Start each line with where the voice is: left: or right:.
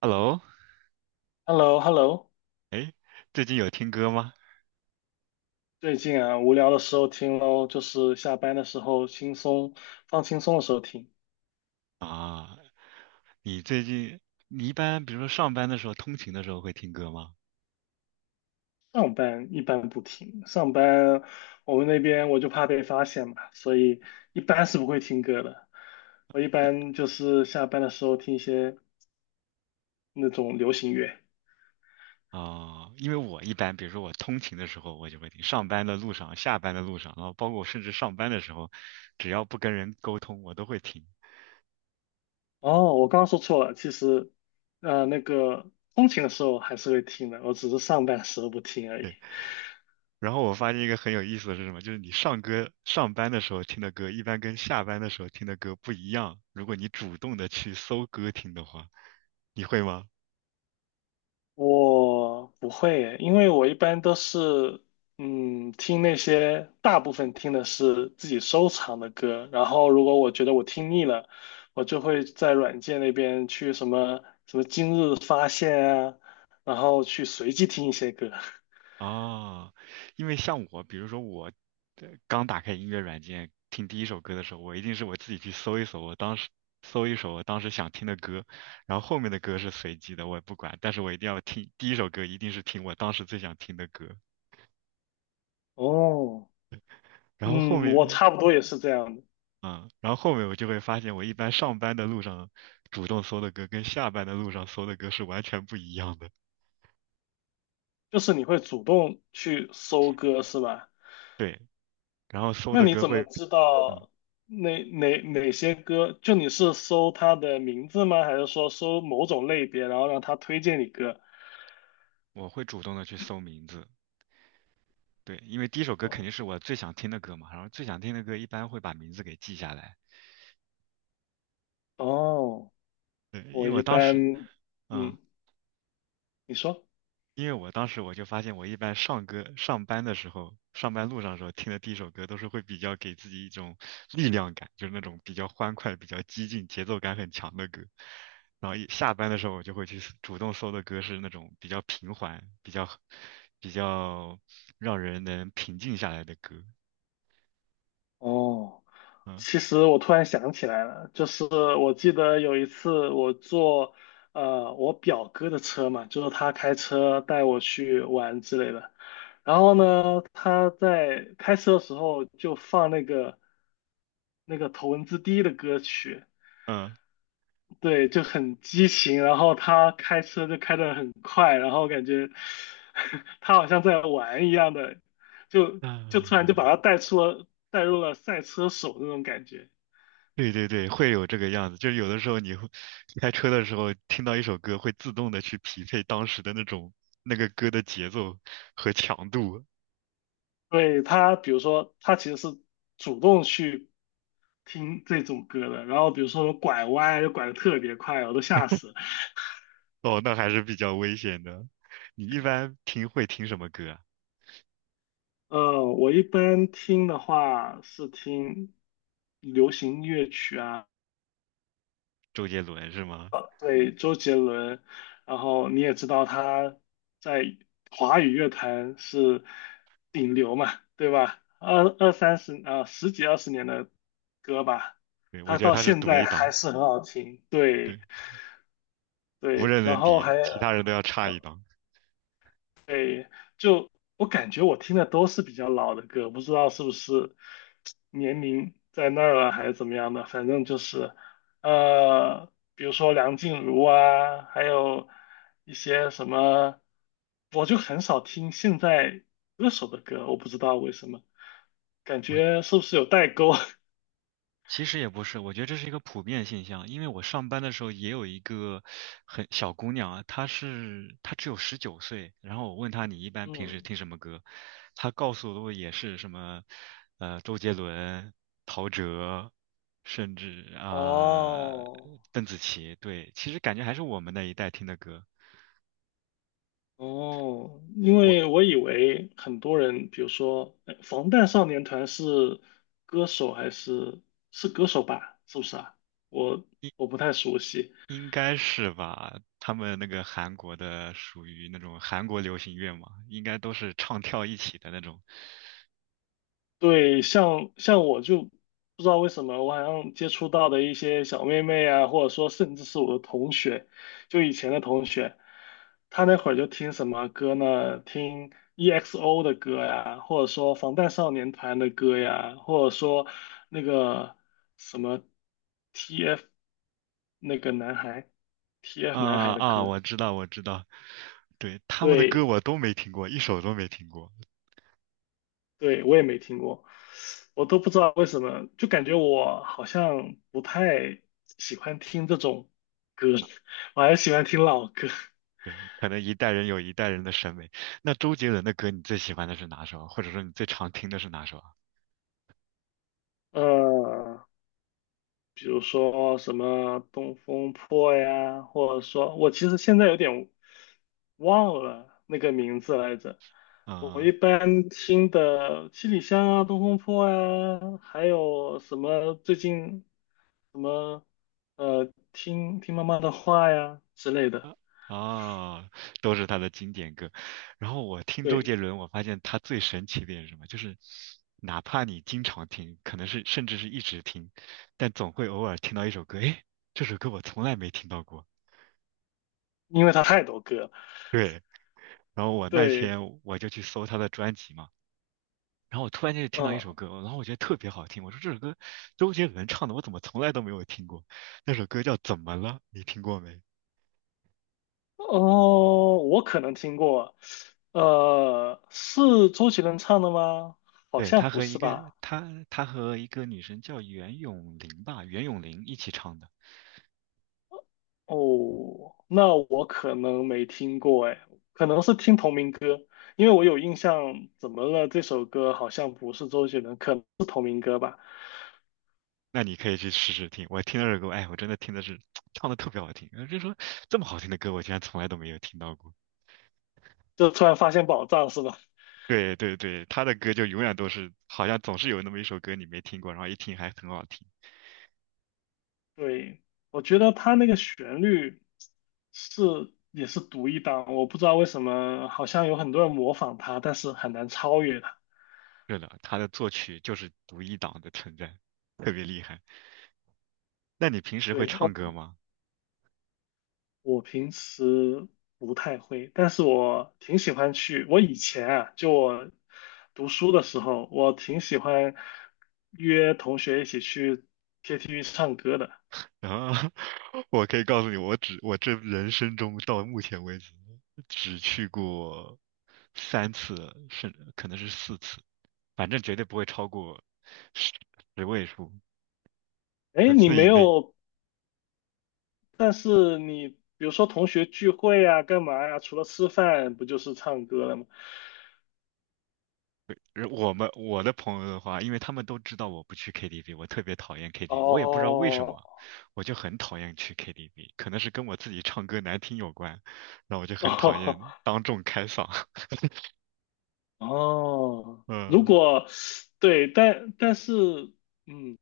right: Hello，
left: h e l l o h e l l o
right: 哎，最近有听歌吗？
left: 最近啊，无聊的时候听咯，就是下班的时候轻松，放轻松的时候听。
right: 啊，你最近你一般比如说上班的时候、通勤的时候会听歌吗？
left: 上班一般不听，上班我们那边我就怕被发现嘛，所以一般是不会听歌的。我一般就是下班的时候听一些那种流行乐。
right: 啊，因为我一般比如说我通勤的时候我就会听，上班的路上、下班的路上，然后包括我甚至上班的时候，只要不跟人沟通，我都会听。
left: 哦，我刚刚说错了，其实，那个通勤的时候还是会听的，我只是上班的时候不听而已。
right: 然后我发现一个很有意思的是什么？就是你上班的时候听的歌，一般跟下班的时候听的歌不一样。如果你主动的去搜歌听的话，你会吗？
left: 我不会耶因为我一般都是，嗯，听那些大部分听的是自己收藏的歌，然后如果我觉得我听腻了，我就会在软件那边去什么什么今日发现啊，然后去随机听一些歌。
right: 哦，因为像我，比如说我刚打开音乐软件听第一首歌的时候，我一定是我自己去搜一搜，我当时搜一首我当时想听的歌，然后后面的歌是随机的，我也不管，但是我一定要听第一首歌，一定是听我当时最想听的歌，
left: 哦，
right: 然后后
left: 嗯，我
right: 面，
left: 差不多也是这样的
right: 嗯，然后后面我就会发现，我一般上班的路上主动搜的歌跟下班的路上搜的歌是完全不一样的。
left: 就是你会主动去搜歌是吧？
right: 对，然后搜
left: 那
right: 的
left: 你
right: 歌
left: 怎么
right: 会，
left: 知
right: 嗯，
left: 道哪些歌？就你是搜他的名字吗？还是说搜某种类别，然后让他推荐你歌？
right: 我会主动的去搜名字。对，因为第一首歌肯
left: 哦
right: 定是我最想听的歌嘛，然后最想听的歌一般会把名字给记下来。
left: 哦，
right: 对，
left: 我一般，
right: 嗯，
left: 嗯，你说，
right: 因为我当时我就发现，我一般上班的时候，上班路上的时候听的第一首歌都是会比较给自己一种力量感，就是那种比较欢快、比较激进、节奏感很强的歌。然后一下班的时候，我就会去主动搜的歌是那种比较平缓、比较让人能平静下来的歌。
left: 哦。
right: 嗯
left: 其实我突然想起来了，就是我记得有一次我坐我表哥的车嘛，就是他开车带我去玩之类的。然后呢，他在开车的时候就放那个头文字 D 的歌曲，
right: 嗯
left: 对，就很激情。然后他开车就开得很快，然后感觉 他好像在玩一样的，就就突然就把
right: 嗯。
left: 他带入了赛车手那种感觉。
right: 对对对，会有这个样子，就是有的时候你会开车的时候听到一首歌，会自动的去匹配当时的那个歌的节奏和强度。
left: 对，他，比如说他其实是主动去听这种歌的，然后比如说拐弯就拐的特别快，我都吓死了。
right: 哦，那还是比较危险的。你一般会听什么歌啊？
left: 我一般听的话是听流行音乐曲啊，
right: 周杰伦是吗？
left: 对，周杰伦，然后你也知道他在华语乐坛是顶流嘛，对吧？二三十啊，十几二十年的歌吧，
right: 对，我
left: 他
right: 觉得
left: 到
right: 他是
left: 现
right: 独
left: 在
right: 一
left: 还
right: 档。
left: 是很好听，对。
right: 对，无
left: 对，
right: 人
left: 然
right: 能
left: 后
right: 敌，
left: 还
right: 其他人都要差一
left: 呃
right: 档。
left: 对，就我感觉我听的都是比较老的歌，不知道是不是年龄在那儿了还是怎么样的，反正就是比如说梁静茹啊，还有一些什么，我就很少听现在歌手的歌，我不知道为什么，感觉是不是有代沟？
right: 其实也不是，我觉得这是一个普遍现象。因为我上班的时候也有一个很小姑娘啊，她只有19岁，然后我问她你一般平时
left: 嗯，
right: 听什么歌，她告诉我也是什么，周杰伦、陶喆，甚至啊、
left: 哦，
right: 邓紫棋。对，其实感觉还是我们那一代听的歌。
left: 哦，因
right: 我
left: 为我以为很多人，比如说防弹少年团是歌手还是歌手吧？是不是啊？我我不太熟悉。
right: 应该是吧？他们那个韩国的属于那种韩国流行乐嘛，应该都是唱跳一起的那种。
left: 对，像我就不知道为什么，我好像接触到的一些小妹妹啊，或者说甚至是我的同学，就以前的同学，她那会儿就听什么歌呢？听 EXO 的歌呀，或者说防弹少年团的歌呀，或者说那个什么 TF 那个男孩，TF 男
right: 啊
left: 孩的
right: 啊，
left: 歌，
right: 我知道，我知道。对，他们的歌
left: 对。
right: 我都没听过，一首都没听过。
left: 对，我也没听过，我都不知道为什么，就感觉我好像不太喜欢听这种歌，我还是喜欢听老歌，
right: 对，可能一代人有一代人的审美。那周杰伦的歌，你最喜欢的是哪首啊？或者说你最常听的是哪首啊？
left: 呃，比如说什么《东风破》呀，或者说我其实现在有点忘了那个名字来着。我一
right: 嗯。
left: 般听的七里香啊、东风破啊，还有什么最近什么听妈妈的话呀之类的。
right: 哦，都是他的经典歌。然后我听周杰
left: 对，
right: 伦，我发现他最神奇的点是什么？就是哪怕你经常听，可能是甚至是一直听，但总会偶尔听到一首歌，诶，这首歌我从来没听到过。
left: 因为他太多歌了
right: 对，然后我那
left: 对，
right: 天我就去搜他的专辑嘛。然后我突然间就听到一
left: 嗯，
right: 首歌，然后我觉得特别好听，我说这首歌周杰伦唱的，我怎么从来都没有听过？那首歌叫《怎么了》，你听过没？
left: 哦，我可能听过，是周杰伦唱的吗？好
right: 对，他
left: 像不
right: 和一
left: 是
right: 个
left: 吧？
right: 他他和一个女生叫袁咏琳吧，袁咏琳一起唱的。
left: 哦，那我可能没听过，哎，可能是听同名歌，因为我有印象，怎么了？这首歌好像不是周杰伦，可能是同名歌吧？
right: 那你可以去试试听。我听到这首歌，哎，我真的听的是 唱的特别好听。就说这么好听的歌，我竟然从来都没有听到过。
left: 就突然发现宝藏是吧？
right: 对对对，他的歌就永远都是，好像总是有那么一首歌你没听过，然后一听还很好听。
left: 对，我觉得他那个旋律。是也是独一档，我不知道为什么，好像有很多人模仿他，但是很难超越他。
right: 是的，他的作曲就是独一档的存在，特别厉害。那你平时会
left: 对，
right: 唱
left: 我
right: 歌吗？
left: 我平时不太会，但是我挺喜欢去。我以前啊，就我读书的时候，我挺喜欢约同学一起去 KTV 唱歌的。
right: 然后 我可以告诉你，我这人生中到目前为止只去过3次，可能是4次，反正绝对不会超过十十位数，
left: 哎，
right: 十
left: 你
right: 次以
left: 没
right: 内。
left: 有，但是你比如说同学聚会啊，干嘛呀？除了吃饭，不就是唱歌了吗？
right: 而我的朋友的话，因为他们都知道我不去 KTV，我特别讨厌 KTV，我也不知道为什
left: 哦，
right: 么，我就很讨厌去 KTV，可能是跟我自己唱歌难听有关，那我就很讨厌 当众开嗓。
left: 哦，如
right: 嗯。
left: 果对，但是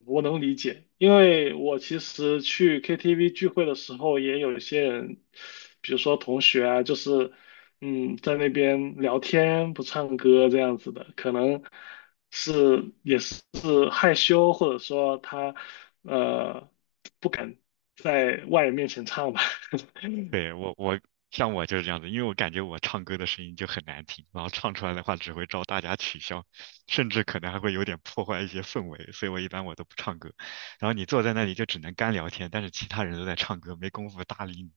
left: 我能理解，因为我其实去 KTV 聚会的时候，也有一些人，比如说同学啊，就是嗯，在那边聊天不唱歌这样子的，可能是也是害羞，或者说他呃不敢在外人面前唱吧。
right: 对，像我就是这样子，因为我感觉我唱歌的声音就很难听，然后唱出来的话只会招大家取笑，甚至可能还会有点破坏一些氛围，所以我一般我都不唱歌。然后你坐在那里就只能干聊天，但是其他人都在唱歌，没工夫搭理你。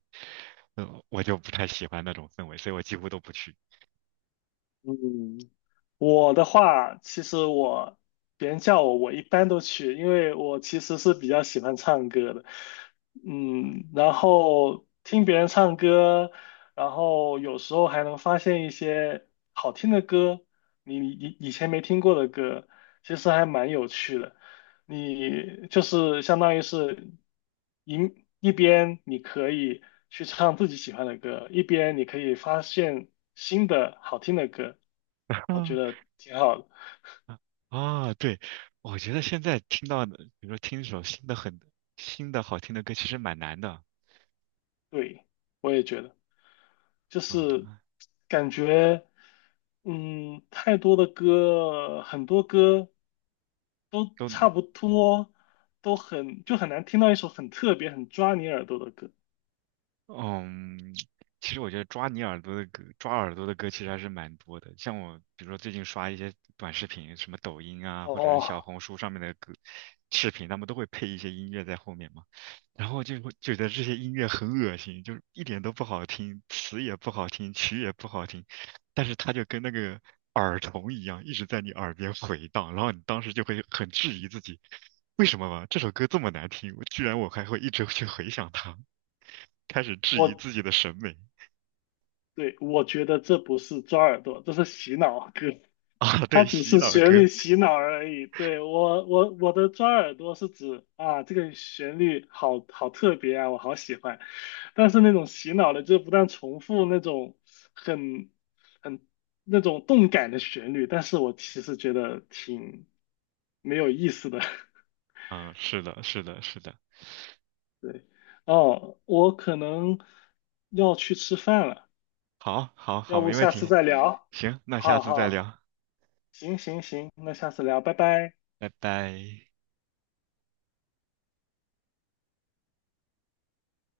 right: 嗯，我就不太喜欢那种氛围，所以我几乎都不去。
left: 嗯，我的话，其实我别人叫我，我一般都去，因为我其实是比较喜欢唱歌的。嗯，然后听别人唱歌，然后有时候还能发现一些好听的歌，你以前没听过的歌，其实还蛮有趣的。你就是相当于是一一边你可以去唱自己喜欢的歌，一边你可以发现新的好听的歌，我觉得 挺好的。
right: 啊啊啊！对，我觉得现在听到的，比如说听一首很新的好听的歌，其实蛮难的。
left: 对，我也觉得，就是
right: 嗯，
left: 感觉，嗯，太多的歌，很多歌都
right: 都
left: 差不多，都很，就很难听到一首很特别、很抓你耳朵的歌。
right: 嗯，其实我觉得抓你耳朵的歌，抓耳朵的歌其实还是蛮多的。像我，比如说最近刷一些短视频，什么抖音啊，或者是小
left: 哦，
right: 红书上面的歌视频，他们都会配一些音乐在后面嘛。然后就会觉得这些音乐很恶心，就是一点都不好听，词也不好听，曲也不好听，但是它就跟那个耳虫一样，一直在你耳边回荡，然后你当时就会很质疑自己，为什么吧，这首歌这么难听，居然我还会一直去回想它。开始质疑
left: 我。
right: 自己的审美。
left: 对，我觉得这不是抓耳朵，这是洗脑歌，
right: 啊，
left: 它
right: 对，
left: 只
right: 洗
left: 是
right: 脑
left: 旋
right: 歌，
left: 律洗脑而已。对，我，我的抓耳朵是指啊，这个旋律好特别啊，我好喜欢。但是那种洗脑的，就不断重复那种很很那种动感的旋律，但是我其实觉得挺没有意思的。
right: 嗯，是的，是的，是的，
left: 对，哦，我可能要去吃饭了，
right: 好，好，
left: 要
right: 好，
left: 不
right: 没问
left: 下次
right: 题，
left: 再聊？
right: 行，那下
left: 好
right: 次再
left: 好。
right: 聊，
left: 行行行，那下次聊，拜拜。
right: 拜拜。